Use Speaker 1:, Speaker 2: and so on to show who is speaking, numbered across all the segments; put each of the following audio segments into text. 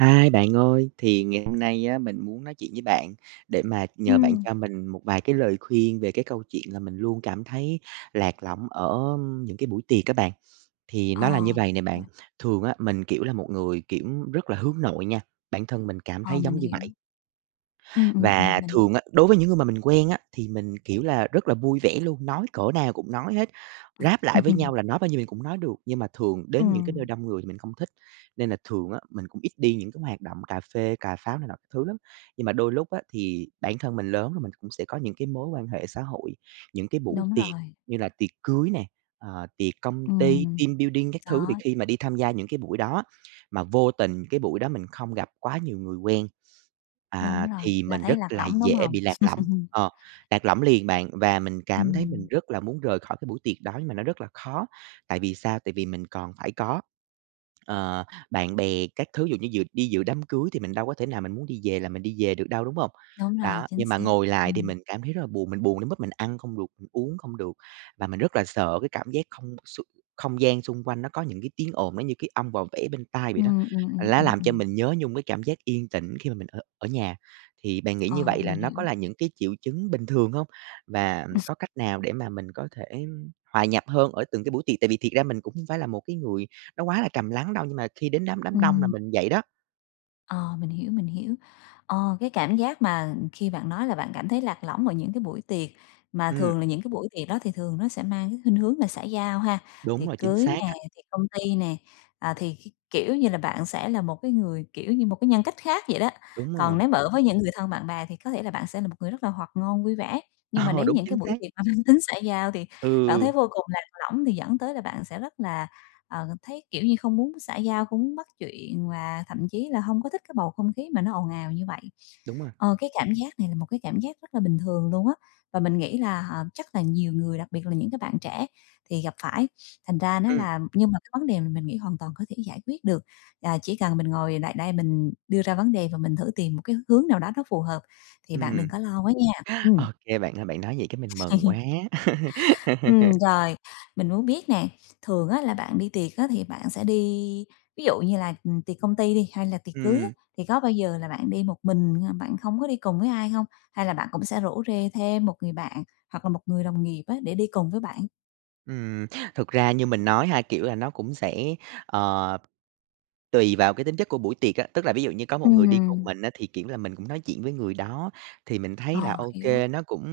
Speaker 1: Hi, bạn ơi, thì ngày hôm nay á mình muốn nói chuyện với bạn, để mà nhờ bạn
Speaker 2: Ừm.
Speaker 1: cho mình một vài cái lời khuyên về cái câu chuyện là mình luôn cảm thấy lạc lõng ở những cái buổi tiệc á bạn. Thì
Speaker 2: Ờ,
Speaker 1: nó là như vầy nè bạn,
Speaker 2: à.
Speaker 1: thường á mình, kiểu, là một người, kiểu, rất là hướng nội nha, bản thân mình cảm
Speaker 2: Ờ,
Speaker 1: thấy
Speaker 2: mình
Speaker 1: giống như
Speaker 2: hiểu.
Speaker 1: vậy.
Speaker 2: Ừm, ừm,
Speaker 1: Và
Speaker 2: ừm, mình hiểu
Speaker 1: thường á, đối với những người mà mình quen á, thì mình, kiểu là, rất là vui vẻ luôn, nói cỡ nào cũng nói hết, ráp lại với nhau là nói bao nhiêu thì cũng nói được. Nhưng mà thường đến những cái nơi
Speaker 2: Ừm.
Speaker 1: đông người mình không thích, nên là thường á mình cũng ít đi những cái hoạt động cà phê cà pháo này nọ các thứ lắm. Nhưng mà đôi lúc á, thì bản thân mình lớn rồi mình cũng sẽ có những cái mối quan hệ xã hội, những cái buổi
Speaker 2: Đúng
Speaker 1: tiệc
Speaker 2: rồi.
Speaker 1: như là tiệc cưới nè, ờ, tiệc công ty,
Speaker 2: Ừm,
Speaker 1: team building các thứ. Thì
Speaker 2: đó.
Speaker 1: khi mà đi tham gia những cái buổi đó, mà vô tình cái buổi đó mình không gặp quá nhiều người quen,
Speaker 2: Đúng
Speaker 1: à,
Speaker 2: rồi,
Speaker 1: thì
Speaker 2: là
Speaker 1: mình
Speaker 2: thấy
Speaker 1: rất
Speaker 2: lạc
Speaker 1: là
Speaker 2: lõng, đúng
Speaker 1: dễ
Speaker 2: hông?
Speaker 1: bị lạc lõng, ờ, lạc lõng liền bạn và mình cảm thấy mình
Speaker 2: Ừm.
Speaker 1: rất là muốn rời khỏi cái buổi tiệc đó nhưng mà nó rất là khó, tại vì sao, tại vì mình còn phải có, ờ, bạn bè các thứ. Ví dụ như dự đi dự đám cưới thì mình đâu có thể nào mình muốn đi về là mình đi về được đâu, đúng hông?
Speaker 2: Đúng rồi,
Speaker 1: Đó,
Speaker 2: chính
Speaker 1: nhưng mà
Speaker 2: xác.
Speaker 1: ngồi lại thì
Speaker 2: Ừm.
Speaker 1: mình cảm thấy rất là buồn, mình buồn đến mức mình ăn không được, mình uống không được, và mình rất là sợ cái cảm giác không xung không gian xung quanh nó có những cái tiếng ồn, nó như cái ong vò vẽ bên tai vậy đó.
Speaker 2: Ừm, ừm,
Speaker 1: Và
Speaker 2: ừm,
Speaker 1: lá
Speaker 2: ừm,
Speaker 1: làm cho
Speaker 2: ừm.
Speaker 1: mình nhớ nhung cái cảm giác yên tĩnh khi mà mình ở ở nhà. Thì bạn nghĩ như
Speaker 2: Ờ,
Speaker 1: vậy là
Speaker 2: mình
Speaker 1: nó
Speaker 2: hiểu.
Speaker 1: có là những cái triệu chứng bình thường hông? Và, ừm, có cách nào để mà mình có thể hòa nhập hơn ở từng cái buổi tiệc? Tại vì thiệt ra mình cũng hông phải là một cái người nó quá là trầm lắng đâu, nhưng mà khi đến đám đám đông là
Speaker 2: Ừm.
Speaker 1: mình vậy đó.
Speaker 2: Ờ, mình hiểu, mình hiểu. Ờ, cái cảm giác mà khi bạn nói là bạn cảm thấy lạc lõng ở những cái buổi tiệc, mà
Speaker 1: Ừm.
Speaker 2: thường là những cái buổi tiệc đó thì thường nó sẽ mang cái khuynh hướng là xã giao ha,
Speaker 1: Đúng
Speaker 2: tiệc
Speaker 1: rồi, chính
Speaker 2: cưới
Speaker 1: xác
Speaker 2: nè,
Speaker 1: á!
Speaker 2: tiệc công ty nè, à, thì kh kiểu như là, bạn sẽ là một cái người, kiểu, như một cái nhân cách khác vậy đó,
Speaker 1: Đúng
Speaker 2: còn
Speaker 1: rồi.
Speaker 2: nếu mà ở với những người thân, bạn bè thì có thể là bạn sẽ một người rất là hoạt ngôn, vui vẻ, nhưng mà
Speaker 1: Ờ,
Speaker 2: đến
Speaker 1: đúng
Speaker 2: những
Speaker 1: chính
Speaker 2: cái buổi
Speaker 1: xác!
Speaker 2: tiệc mà mang tính xã giao thì bạn
Speaker 1: Ừ.
Speaker 2: thấy vô cùng lạc lõng thì dẫn tới là bạn sẽ rất là, ờ, thấy, kiểu như, không muốn xã giao, không muốn bắt chuyện và thậm chí là hông có thích cái bầu không khí mà nó ồn ào như vậy.
Speaker 1: Đúng rồi.
Speaker 2: Ờ, cái cảm giác này là một cái cảm giác rất là bình thường luôn á, và mình nghĩ là, à, chắc là nhiều người, đặc biệt là những cái bạn trẻ thì gặp phải, thành ra nó
Speaker 1: Ừm.
Speaker 2: là nhưng mà cái vấn đề mà mình nghĩ hoàn toàn có thể giải quyết được, là chỉ cần mình ngồi lại đây mình đưa ra vấn đề và mình thử tìm một cái hướng nào đó nó phù hợp, thì bạn đừng
Speaker 1: Ừm.
Speaker 2: có lo quá nha.
Speaker 1: Ô
Speaker 2: Ừm.
Speaker 1: kê bạn ơi, bạn nói vậy cái mình mừng quá!
Speaker 2: Ừm, rồi. Mình muốn biết nè, thường á là bạn đi tiệc á thì bạn sẽ đi ví dụ như là, ừm, tiệc công ty đi hay là tiệc cưới á,
Speaker 1: Ừm.
Speaker 2: thì có bao giờ là bạn đi một mình hay là bạn không có đi cùng với ai hông? Hay là bạn cũng sẽ rủ rê thêm một người bạn hoặc là một người đồng nghiệp á, để đi cùng với bạn?
Speaker 1: Ừm, thực ra như mình nói ha, kiểu là, nó cũng sẽ, ờ, tùy vào cái tính chất của buổi tiệc á. Tức là ví dụ như có một người đi cùng
Speaker 2: Ừm.
Speaker 1: mình á, thì, kiểu là, mình cũng nói chuyện với người đó. Thì mình thấy là
Speaker 2: Ờ,
Speaker 1: ô
Speaker 2: hiểu.
Speaker 1: kê, nó cũng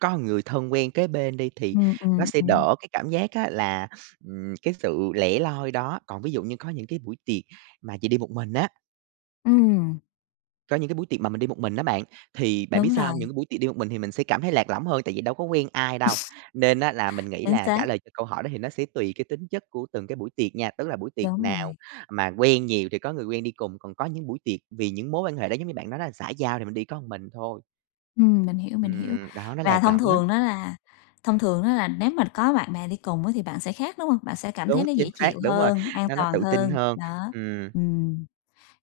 Speaker 1: có người thân quen kế bên đi, thì
Speaker 2: Ừm,
Speaker 1: nó
Speaker 2: ừm,
Speaker 1: sẽ
Speaker 2: ừm.
Speaker 1: đỡ cái cảm giác á là, ừm, cái sự lẻ loi đó, còn ví dụ như có những cái buổi tiệc mà chỉ đi một mình á
Speaker 2: Ừm.
Speaker 1: có những cái buổi tiệc mà mình đi một mình á bạn, thì bạn biết
Speaker 2: Đúng
Speaker 1: sao hông, những
Speaker 2: rồi.
Speaker 1: cái buổi tiệc đi một mình thì mình sẽ cảm thấy lạc lõng hơn, tại vì đâu có quen ai đâu. Nên á là mình nghĩ
Speaker 2: Chính
Speaker 1: là trả
Speaker 2: xác.
Speaker 1: lời cho câu hỏi đó, thì nó sẽ tùy cái tính chất của từng cái buổi tiệc nha. Tức là buổi tiệc
Speaker 2: Đúng
Speaker 1: nào
Speaker 2: rồi.
Speaker 1: mà quen nhiều thì có người quen đi cùng, còn có những buổi tiệc vì những mối quan hệ đó giống như bạn nói đó xã giao thì mình đi có mình thôi.
Speaker 2: Ừm, mình hiểu, mình hiểu.
Speaker 1: Ừm, đó, nó
Speaker 2: Và
Speaker 1: lạc
Speaker 2: thông
Speaker 1: lõng lắm.
Speaker 2: thường á là thông thường á là nếu mà có bạn bè đi cùng á thì bạn sẽ khác, đúng hông? Bạn sẽ cảm thấy
Speaker 1: Đúng,
Speaker 2: nó
Speaker 1: chính
Speaker 2: dễ
Speaker 1: xác,
Speaker 2: chịu
Speaker 1: đúng rồi,
Speaker 2: hơn, an
Speaker 1: nó nó
Speaker 2: toàn
Speaker 1: tự tin
Speaker 2: hơn.
Speaker 1: hơn.
Speaker 2: Đó,
Speaker 1: Ừm.
Speaker 2: ừm.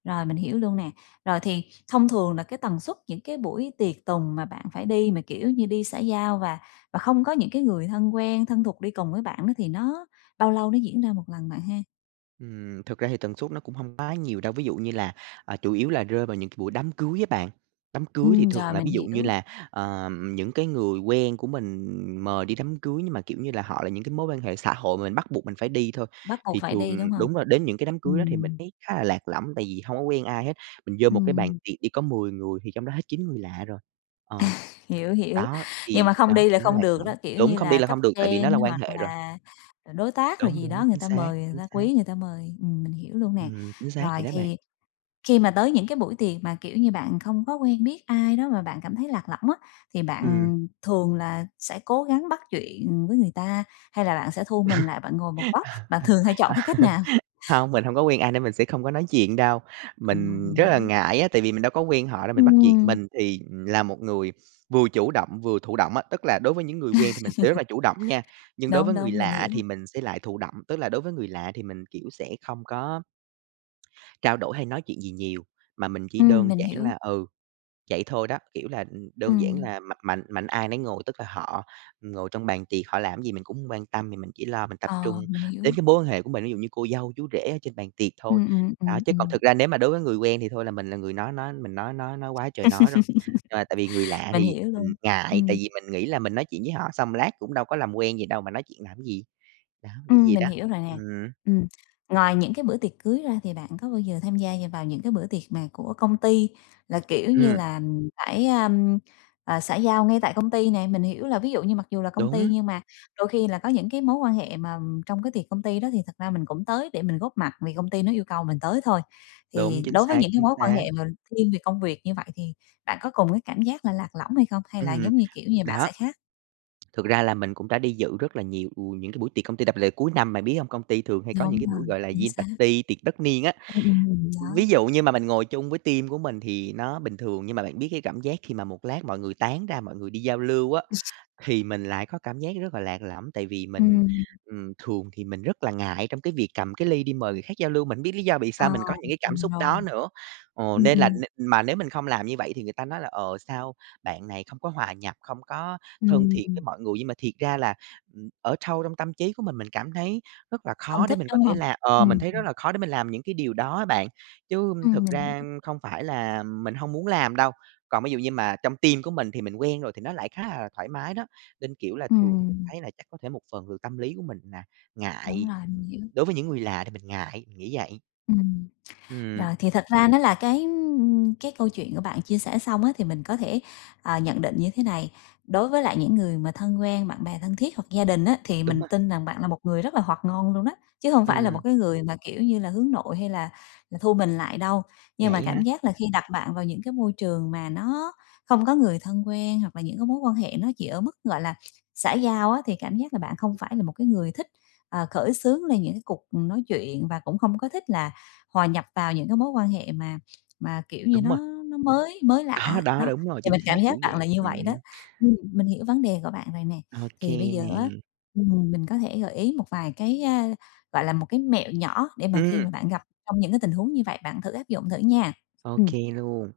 Speaker 2: Rồi, mình hiểu luôn nè. Rồi thì thông thường là cái tần suất những cái buổi tiệc tùng mà bạn phải đi mà, kiểu, như đi xã giao và và không có những cái người thân quen, thân thuộc đi cùng với bạn đó, thì nó bao lâu nó diễn ra 1 lần bạn ha?
Speaker 1: Ừm, thực ra thì tần suất nó cũng hông quá nhiều đâu, ví dụ như là, ờ, chủ yếu là rơi vào những cái buổi đám cưới á bạn, đám cưới thì
Speaker 2: Ừm,
Speaker 1: thường
Speaker 2: rồi
Speaker 1: là
Speaker 2: mình
Speaker 1: ví dụ như
Speaker 2: hiểu.
Speaker 1: là, ờm, những cái người quen của mình mời đi đám cưới nhưng mà, kiểu như là, họ là những cái mối quan hệ xã hội mà mình bắt buộc mình phải đi thôi.
Speaker 2: Bắt buộc
Speaker 1: Thì
Speaker 2: phải
Speaker 1: thường
Speaker 2: đi, đúng hông?
Speaker 1: đúng rồi đến những cái đám cưới đó thì mình
Speaker 2: Ừm.
Speaker 1: thấy khá là lạc lõng, tại vì hông có quen ai hết, mình vô một cái bàn
Speaker 2: Ừm.
Speaker 1: tiệc đi có 10 người thì trong đó hết 9 người lạ rồi, ờ,
Speaker 2: Hiểu hiểu,
Speaker 1: đó,
Speaker 2: nhưng
Speaker 1: thì
Speaker 2: mà không
Speaker 1: đó
Speaker 2: đi là
Speaker 1: nó
Speaker 2: không
Speaker 1: lạc
Speaker 2: được
Speaker 1: lõng
Speaker 2: đó, kiểu
Speaker 1: đúng
Speaker 2: như
Speaker 1: không đi
Speaker 2: là
Speaker 1: là
Speaker 2: cấp
Speaker 1: không được tại vì
Speaker 2: trên
Speaker 1: nó là quan
Speaker 2: hoặc
Speaker 1: hệ rồi.
Speaker 2: là, ừm, đối tác rồi
Speaker 1: Đúng,
Speaker 2: gì đó
Speaker 1: đúng,
Speaker 2: người
Speaker 1: chính
Speaker 2: ta
Speaker 1: xác,
Speaker 2: mời, người
Speaker 1: chính
Speaker 2: ta
Speaker 1: xác.
Speaker 2: quý người ta mời, ừm, mình hiểu luôn nè.
Speaker 1: Ừm, chính xác
Speaker 2: Rồi
Speaker 1: vậy đó bạn.
Speaker 2: thì khi mà tới những cái buổi tiệc mà, kiểu như, bạn không có quen biết ai đó mà bạn cảm thấy lạc lõng á, thì
Speaker 1: Ừm.
Speaker 2: bạn thường là sẽ cố gắng bắt chuyện với người ta, hay là bạn sẽ thu mình lại, bạn ngồi một góc, bạn thường hay chọn cái cách nào?
Speaker 1: Hông, mình hông có quen ai nên mình sẽ không có nói chuyện đâu,
Speaker 2: Ừm,
Speaker 1: mình
Speaker 2: mình
Speaker 1: rất là
Speaker 2: hiểu.
Speaker 1: ngại á, tại vì mình đâu có quen họ đâu mình bắt chuyện.
Speaker 2: Ừm.
Speaker 1: Mình thì, ừm, là một người vừa chủ động, vừa thụ động á, tức là đối với những người quen thì mình sẽ rất là chủ động nha, nhưng đối
Speaker 2: Đúng,
Speaker 1: với người
Speaker 2: đúng, mình
Speaker 1: lạ
Speaker 2: hiểu.
Speaker 1: thì mình sẽ lại thụ động. Tức là đối với người lạ thì mình, kiểu, sẽ không có trao đổi hay nói chuyện gì nhiều, mà mình chỉ
Speaker 2: Ừm,
Speaker 1: đơn
Speaker 2: mình
Speaker 1: giản
Speaker 2: hiểu.
Speaker 1: là ừ, vậy thôi đó, kiểu là, ừm, đơn giản
Speaker 2: Ừm.
Speaker 1: là mạnh mạnh mạnh ai nấy ngồi. Tức là họ ngồi trong bàn tiệc, họ làm gì mình cũng hông quan tâm, thì mình chỉ lo mình tập trung
Speaker 2: Ờ, mình
Speaker 1: đến
Speaker 2: hiểu.
Speaker 1: cái mối quan hệ của mình, ví dụ như cô dâu, chú rể ở trên bàn tiệc thôi.
Speaker 2: Ừm, ừm,
Speaker 1: Đó,
Speaker 2: ừm,
Speaker 1: chứ còn
Speaker 2: ừm.
Speaker 1: thực ra nếu mà đối với người quen thì thôi là mình là người nói nói mình nói nói nói quá trời nói rồi, ờ, tại vì người lạ
Speaker 2: Mình
Speaker 1: thì,
Speaker 2: hiểu
Speaker 1: ừm,
Speaker 2: luôn,
Speaker 1: ngại tại
Speaker 2: ừm.
Speaker 1: vì mình nghĩ là mình nói chuyện với họ xong lát cũng đâu có làm quen gì đâu mà nói chuyện làm gì, đó, nghĩ
Speaker 2: Ừm,
Speaker 1: vậy
Speaker 2: mình
Speaker 1: đó,
Speaker 2: hiểu rồi nè.
Speaker 1: ừm.
Speaker 2: Ừm, ngoài những cái bữa tiệc cưới ra thì bạn có bao giờ tham gia như vào những cái bữa tiệc mà của công ty là, kiểu như
Speaker 1: Ừm.
Speaker 2: là, ưm, phải, a, ưm, à, xã giao ngay tại công ty nè? Mình hiểu là ví dụ như mặc dù là công ty,
Speaker 1: Đúng.
Speaker 2: nhưng mà đôi khi là có những cái mối quan hệ mà trong cái tiệc công ty đó thì thật ra mình cũng tới để mình góp mặt vì công ty nó yêu cầu mình tới thôi,
Speaker 1: Đúng,
Speaker 2: thì
Speaker 1: chính
Speaker 2: đối với
Speaker 1: xác,
Speaker 2: những cái
Speaker 1: chính
Speaker 2: mối quan
Speaker 1: xác.
Speaker 2: hệ mà thiên về công việc như vậy thì bạn có cùng cái cảm giác là lạc lõng hay không, hay là
Speaker 1: Ừm,
Speaker 2: giống như, kiểu như, bạn
Speaker 1: đó.
Speaker 2: sẽ khác?
Speaker 1: Thực ra là mình cũng đã đi dự rất là nhiều, ừ, những cái buổi tiệc công ty đặc biệt cuối năm, bạn biết hông, công ty thường hay có những
Speaker 2: Đúng
Speaker 1: cái buổi,
Speaker 2: rồi,
Speaker 1: gọi là, diê
Speaker 2: chính
Speaker 1: e bạt
Speaker 2: xác.
Speaker 1: ty, tiệc tất niên á,
Speaker 2: Ưm, ừm,
Speaker 1: ví
Speaker 2: đó.
Speaker 1: dụ như mà mình ngồi chung với team của mình thì nó bình thường nhưng mà bạn biết cái cảm giác khi mà một lát mọi người tán ra mọi người đi giao lưu á, thì mình lại có cảm giác rất là lạc lõng. Tại vì mình,
Speaker 2: Ừm.
Speaker 1: ừm, thường thì mình rất là ngại trong cái việc cầm cái ly đi mời người khác giao lưu, mình hông biết lý do vì
Speaker 2: À,
Speaker 1: sao mình có những cái cảm
Speaker 2: từng
Speaker 1: xúc
Speaker 2: rồi.
Speaker 1: đó nữa? Ờ,
Speaker 2: Ừm,
Speaker 1: nên là
Speaker 2: ừm.
Speaker 1: n mà nếu mình không làm như vậy thì người ta nói là "Ờ, sao bạn này không có hòa nhập, không có thân thiện với
Speaker 2: Ừm.
Speaker 1: mọi người?" Nhưng mà thiệt ra là, ừm, ở sâu trong tâm trí của mình mình cảm thấy rất là
Speaker 2: Không
Speaker 1: khó để
Speaker 2: thích,
Speaker 1: mình có
Speaker 2: đúng
Speaker 1: thể
Speaker 2: hông?
Speaker 1: là ờ, mình
Speaker 2: Ừm.
Speaker 1: thấy rất là khó để mình làm những cái điều đó bạn, chứ
Speaker 2: Ừm,
Speaker 1: thực
Speaker 2: mình
Speaker 1: ra,
Speaker 2: hiểu.
Speaker 1: ưm, không phải là, ừm, mình hông muốn làm đâu. Còn ví dụ như mà trong team của mình thì mình quen rồi thì nó lại khá là thoải mái đó, nên, kiểu, là thường thì mình
Speaker 2: Ừm.
Speaker 1: thấy là chắc có thể một phần từ tâm lý của mình là
Speaker 2: Đúng
Speaker 1: ngại,
Speaker 2: rồi, mình hiểu.
Speaker 1: đối với những người lạ thì mình ngại, nghĩ vậy.
Speaker 2: Ừm.
Speaker 1: Ừm.
Speaker 2: Rồi, thì thật ra nó là cái, ưm, cái câu chuyện của bạn chia sẻ xong á thì mình có thể, ờ, nhận định như thế này, đối với lại những người mà thân quen, bạn bè thân thiết hoặc gia đình á, thì
Speaker 1: Đúng
Speaker 2: mình
Speaker 1: rồi.
Speaker 2: tin rằng bạn là một người rất là hoạt ngôn luôn á, chứ hông phải là
Speaker 1: Ừm.
Speaker 2: một cái người mà, kiểu như là, hướng nội hay là là thu mình lại đâu. Nhưng mà
Speaker 1: Vậy hả?
Speaker 2: cảm giác là khi đặt bạn vào những cái môi trường mà nó không có người thân quen hoặc là những cái mối quan hệ nó chỉ ở mức, gọi là, xã giao á, thì cảm giác là bạn không phải là một cái người thích, ờ, khởi xướng lên những cái cuộc nói chuyện và cũng không có thích là hòa nhập vào những cái mối quan hệ mà mà, kiểu như,
Speaker 1: Đúng
Speaker 2: nó
Speaker 1: rồi.
Speaker 2: nó mới mới lạ
Speaker 1: Đó
Speaker 2: á,
Speaker 1: đó
Speaker 2: đó,
Speaker 1: đúng rồi
Speaker 2: thì
Speaker 1: chính
Speaker 2: mình
Speaker 1: xác,
Speaker 2: cảm
Speaker 1: kiểu
Speaker 2: giác bạn
Speaker 1: vậy,
Speaker 2: là như vậy đó.
Speaker 1: ừm.
Speaker 2: Ừm, mình hiểu vấn đề của bạn rồi nè,
Speaker 1: OK
Speaker 2: thì bây giờ á,
Speaker 1: nè.
Speaker 2: ừm, mình có thể gợi ý một vài cái, a, gọi là, một cái mẹo nhỏ để mà khi
Speaker 1: Ừm.
Speaker 2: mà bạn gặp trong những cái tình huống như vậy bạn thử áp dụng thử nha.
Speaker 1: OK
Speaker 2: Ừm.
Speaker 1: luôn.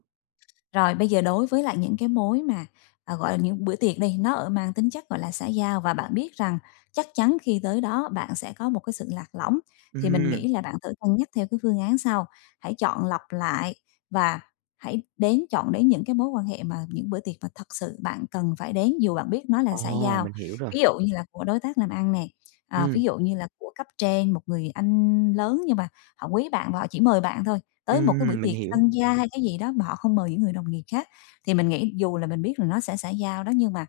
Speaker 2: Rồi, bây giờ đối với lại những cái mối mà, à, gọi là, những bữa tiệc đi, nó, ở, mang tính chất, gọi là, xã giao và bạn biết rằng chắc chắn khi tới đó bạn sẽ có một cái sự lạc lõng, thì mình
Speaker 1: Ừm.
Speaker 2: nghĩ là bạn thử cân nhắc theo cái phương án sau, hãy chọn lọc lại và hãy đến chọn đến những cái mối quan hệ mà những bữa tiệc mà thật sự bạn cần phải đến dù bạn biết nó là xã
Speaker 1: Ồ,
Speaker 2: giao.
Speaker 1: mình hiểu rồi.
Speaker 2: Ví dụ như là của đối tác làm ăn nè, ờ,
Speaker 1: Ừm.
Speaker 2: ví dụ như là của cấp trên, một người anh lớn nhưng mà họ quý bạn và họ chỉ mời bạn thôi, tới một cái buổi
Speaker 1: Ừm, mình
Speaker 2: tiệc
Speaker 1: hiểu.
Speaker 2: tân gia hay cái gì đó mà họ không mời những người đồng nghiệp khác, thì mình nghĩ dù là mình biết là nó sẽ xã giao đó nhưng mà,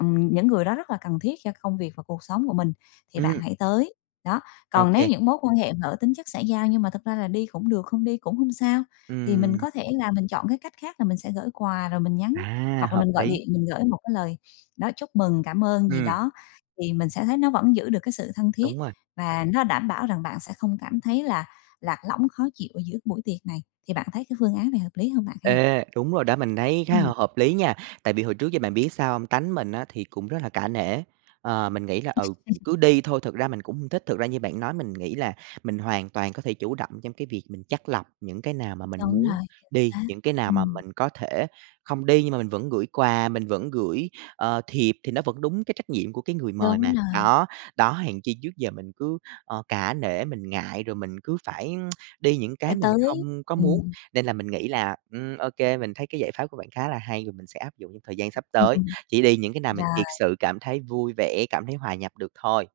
Speaker 2: ừm, những người đó rất là cần thiết cho công việc và cuộc sống của mình thì bạn
Speaker 1: Ừm.
Speaker 2: hãy tới, đó. Còn nếu
Speaker 1: OK.
Speaker 2: những mối quan hệ mà ở tính chất xã giao nhưng mà thực ra là đi cũng được, không đi cũng hông sao, thì mình
Speaker 1: Ừm.
Speaker 2: có thể là mình chọn cái cách khác là mình sẽ gửi quà rồi mình nhắn
Speaker 1: À,
Speaker 2: hoặc là
Speaker 1: hợp
Speaker 2: mình gọi
Speaker 1: lý.
Speaker 2: điện mình gửi một cái lời, đó, chúc mừng, cảm ơn gì
Speaker 1: Ừm.
Speaker 2: đó, thì mình sẽ thấy nó vẫn giữ được cái sự thân thiết
Speaker 1: Đúng rồi.
Speaker 2: và nó đảm bảo rằng bạn sẽ không cảm thấy là lạc lõng, khó chịu ở giữa buổi tiệc này. Thì bạn thấy cái phương án này hợp lý hông bạn ha?
Speaker 1: Ê, đúng rồi đó mình thấy khá h
Speaker 2: Ừm.
Speaker 1: hợp lý nha, tại vì hồi trước giờ bạn biết sao hông? Tánh mình á thì cũng rất là cả nể, ờ, mình nghĩ là, ừ, cứ đi thôi, thực ra mình cũng hông thích. Thực ra như bạn nói mình nghĩ là mình hoàn toàn có thể chủ động trong cái việc mình chắt lọc những cái nào mà mình
Speaker 2: Đúng
Speaker 1: muốn
Speaker 2: rồi,
Speaker 1: đi,
Speaker 2: xác,
Speaker 1: những cái nào mà
Speaker 2: ừm.
Speaker 1: mình có thể không đi nhưng mà mình vẫn gửi quà, mình vẫn gửi, ờ, thiệp thì nó vẫn đúng cái trách nhiệm của cái người mời
Speaker 2: Đúng
Speaker 1: mà.
Speaker 2: rồi.
Speaker 1: Đó, đó, hèn chi trước giờ mình cứ, ờ, cả nể mình ngại, rồi mình cứ phải đi những
Speaker 2: Phải
Speaker 1: cái mình
Speaker 2: tới,
Speaker 1: không có muốn,
Speaker 2: ừm.
Speaker 1: nên là mình nghĩ là, ừm, ô kê mình thấy cái giải pháp của bạn khá là hay rồi mình sẽ áp dụng trong thời gian sắp tới, chỉ đi những cái nào mình
Speaker 2: Rồi.
Speaker 1: thiệt sự cảm thấy vui vẻ, cảm thấy hòa nhập được thôi.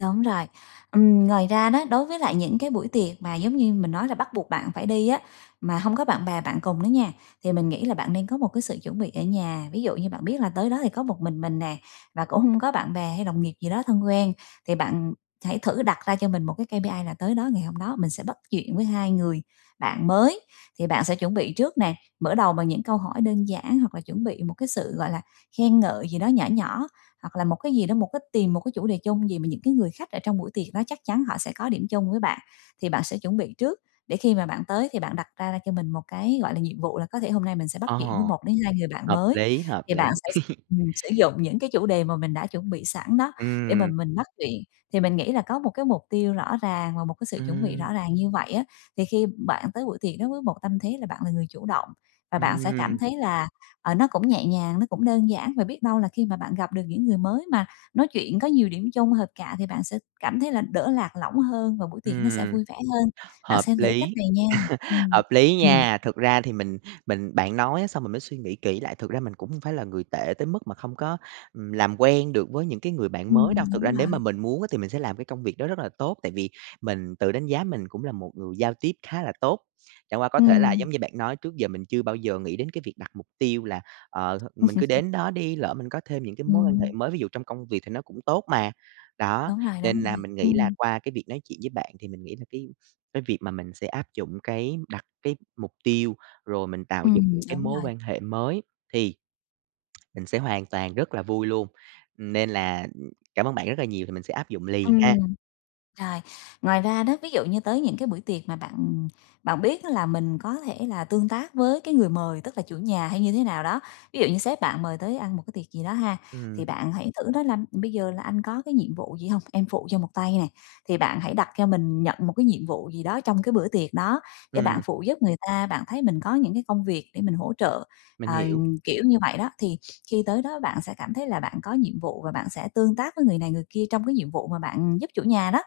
Speaker 2: Đúng rồi. Ừm, ngoài ra đó, đối với lại những cái buổi tiệc mà giống như mình nói là bắt buộc bạn phải đi á, mà hông có bạn bè bạn cùng đó nha, thì mình nghĩ là bạn nên có một cái sự chuẩn bị ở nhà. Ví dụ như bạn biết là tới đó thì có một mình mình nè, và cũng hông có bạn bè hay đồng nghiệp gì đó thân quen. Thì bạn, ừm, hãy thử đặt ra cho mình một cái KPI là tới đó ngày hôm đó mình sẽ bắt chuyện với 2 người bạn mới. Thì bạn sẽ chuẩn bị trước nè. Mở đầu bằng những câu hỏi đơn giản hoặc là chuẩn bị một cái sự, gọi là, khen ngợi gì đó nhỏ nhỏ. Hoặc là một cái gì đó, một cái tìm một cái chủ đề chung gì mà những cái người khách ở trong buổi tiệc đó chắc chắn họ sẽ có điểm chung với bạn. Thì bạn sẽ chuẩn bị trước để khi mà bạn tới, thì bạn đặt ra cho mình một cái, gọi là, nhiệm vụ là có thể hôm nay mình sẽ bắt chuyện với
Speaker 1: Ồ!
Speaker 2: 1 đến 2 người bạn
Speaker 1: Hợp
Speaker 2: mới.
Speaker 1: lý, hợp
Speaker 2: Thì bạn
Speaker 1: lý.
Speaker 2: sẽ ừm, sử dụng những cái chủ đề mà mình đã chuẩn bị sẵn đó để mà
Speaker 1: Ừm.
Speaker 2: mình bắt chuyện. Thì mình nghĩ là có một cái mục tiêu rõ ràng và một cái sự chuẩn bị
Speaker 1: Ừm.
Speaker 2: rõ ràng như vậy á, thì khi bạn tới buổi tiệc đối với một tâm thế là bạn là người chủ động. Và bạn sẽ cảm
Speaker 1: Ừm.
Speaker 2: thấy là, ờ, nó cũng nhẹ nhàng, nó cũng đơn giản. Và biết đâu là khi mà bạn gặp được những người mới mà nói chuyện có nhiều điểm chung hợp cạ, thì bạn sẽ cảm thấy là đỡ lạc lõng hơn và buổi tiệc nó sẽ
Speaker 1: Ừm,
Speaker 2: vui vẻ hơn. Bạn
Speaker 1: hợp
Speaker 2: xem thử cách
Speaker 1: lý,
Speaker 2: này nha. Ừm,
Speaker 1: hợp lý
Speaker 2: ừm.
Speaker 1: nha. Thực ra thì mình mình bạn nói á, xong mình mới suy nghĩ kỹ lại. Thực ra mình cũng hông phải là người tệ tới mức mà không có, ừm, làm quen được với những cái người bạn mới
Speaker 2: Ừm,
Speaker 1: đâu. Thực ra
Speaker 2: đúng
Speaker 1: nếu mà
Speaker 2: rồi.
Speaker 1: mình muốn á, thì mình sẽ làm cái công việc đó rất là tốt. Tại vì mình tự đánh giá mình cũng là một người giao tiếp khá là tốt. Chẳng qua có thể là
Speaker 2: Ừm.
Speaker 1: giống như bạn nói, trước giờ mình chưa bao giờ nghĩ đến cái việc đặt mục tiêu là, ờ, th mình cứ đến đó đi, lỡ mình có thêm những cái mối quan hệ
Speaker 2: Ừm.
Speaker 1: mới, ví dụ trong công việc thì nó cũng tốt mà. Đó,
Speaker 2: Đúng rồi, đúng
Speaker 1: nên
Speaker 2: rồi.
Speaker 1: là mình nghĩ là
Speaker 2: Ừm.
Speaker 1: qua cái việc nói chuyện với bạn thì mình nghĩ là cái cái việc mà mình sẽ áp dụng cái đặt cái mục tiêu, rồi mình tạo dựng
Speaker 2: Ừm,
Speaker 1: những cái
Speaker 2: đúng
Speaker 1: mối
Speaker 2: rồi.
Speaker 1: quan hệ mới thì mình sẽ hoàn toàn rất là vui luôn. Nên là, ừm, cảm ơn bạn rất là nhiều, thì mình sẽ áp dụng liền ha.
Speaker 2: Ừm. Rồi, ngoài ra đó, ví dụ như tới những cái buổi tiệc mà bạn, ừm, bạn biết á, là mình có thể là tương tác với cái người mời, tức là chủ nhà hay như thế nào đó. Ví dụ như sếp bạn mời tới ăn một cái tiệc gì đó ha,
Speaker 1: Ừm.
Speaker 2: thì bạn hãy thử nói là: "Bây giờ là anh có cái nhiệm vụ gì hông, em phụ cho một tay nè." Thì bạn hãy đặt cho mình nhận một cái nhiệm vụ gì đó trong cái bữa tiệc đó để bạn
Speaker 1: Ừm.
Speaker 2: phụ giúp người ta, bạn thấy mình có những cái công việc để mình hỗ trợ,
Speaker 1: Mình
Speaker 2: ờ,
Speaker 1: hiểu.
Speaker 2: kiểu như vậy đó. Thì khi tới đó bạn sẽ cảm thấy là bạn có nhiệm vụ và bạn sẽ tương tác với người này người kia trong cái nhiệm vụ mà bạn, ừm, giúp chủ nhà đó.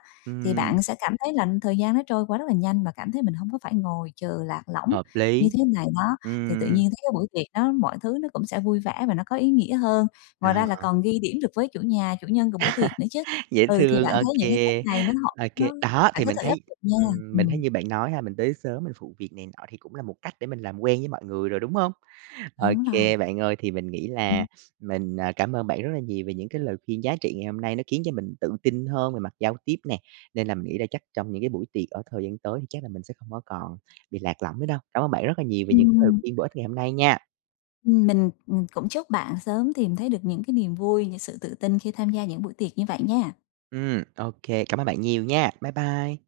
Speaker 2: Thì
Speaker 1: Ừm.
Speaker 2: bạn sẽ cảm thấy là thời gian nó trôi qua rất là nhanh và cảm thấy mình hông có phải ngồi chờ lạc lõng
Speaker 1: Hợp
Speaker 2: như
Speaker 1: lý!
Speaker 2: thế này, đó. Thì tự
Speaker 1: Ừm.
Speaker 2: nhiên thấy cái buổi tiệc đó mọi thứ nó cũng sẽ vui vẻ và nó có ý nghĩa hơn. Ngoài ra là
Speaker 1: À.
Speaker 2: còn ghi điểm được với chủ nhà, chủ nhân của bữa tiệc nữa chứ.
Speaker 1: Dễ
Speaker 2: Ừ, thì
Speaker 1: thương.
Speaker 2: bạn
Speaker 1: OK,
Speaker 2: thấy những cái cách này nó hợp
Speaker 1: OK.
Speaker 2: nó
Speaker 1: Đó,
Speaker 2: bạn
Speaker 1: thì
Speaker 2: cứ
Speaker 1: mình
Speaker 2: thể áp
Speaker 1: thấy
Speaker 2: dụng nha!
Speaker 1: ừm, mình thấy
Speaker 2: Ừm.
Speaker 1: như bạn nói ha, mình tới sớm mình phụ việc này nọ thì cũng là một cách để mình làm quen với mọi người rồi, đúng hông?
Speaker 2: Đúng rồi.
Speaker 1: OK, bạn ơi. Thì mình nghĩ
Speaker 2: Ừm.
Speaker 1: là mình, ờ, cảm ơn bạn rất là nhiều về những cái lời khuyên giá trị ngày hôm nay. Nó khiến cho mình tự tin hơn về mặt giao tiếp nè. Nên là mình nghĩ là chắc trong những cái buổi tiệc ở thời gian tới thì chắc là mình sẽ không có còn bị lạc lõng nữa đâu. Cảm ơn bạn rất là nhiều về những cái lời
Speaker 2: Ừm.
Speaker 1: khuyên bổ ích ngày hôm nay nha!
Speaker 2: Ừm, mình, ừm, cũng chúc bạn sớm tìm thấy được những cái niềm vui, những sự tự tin khi tham gia những buổi tiệc như vậy nha!
Speaker 1: Ừm, OK. Cảm ơn bạn nhiều nha! Bye bye.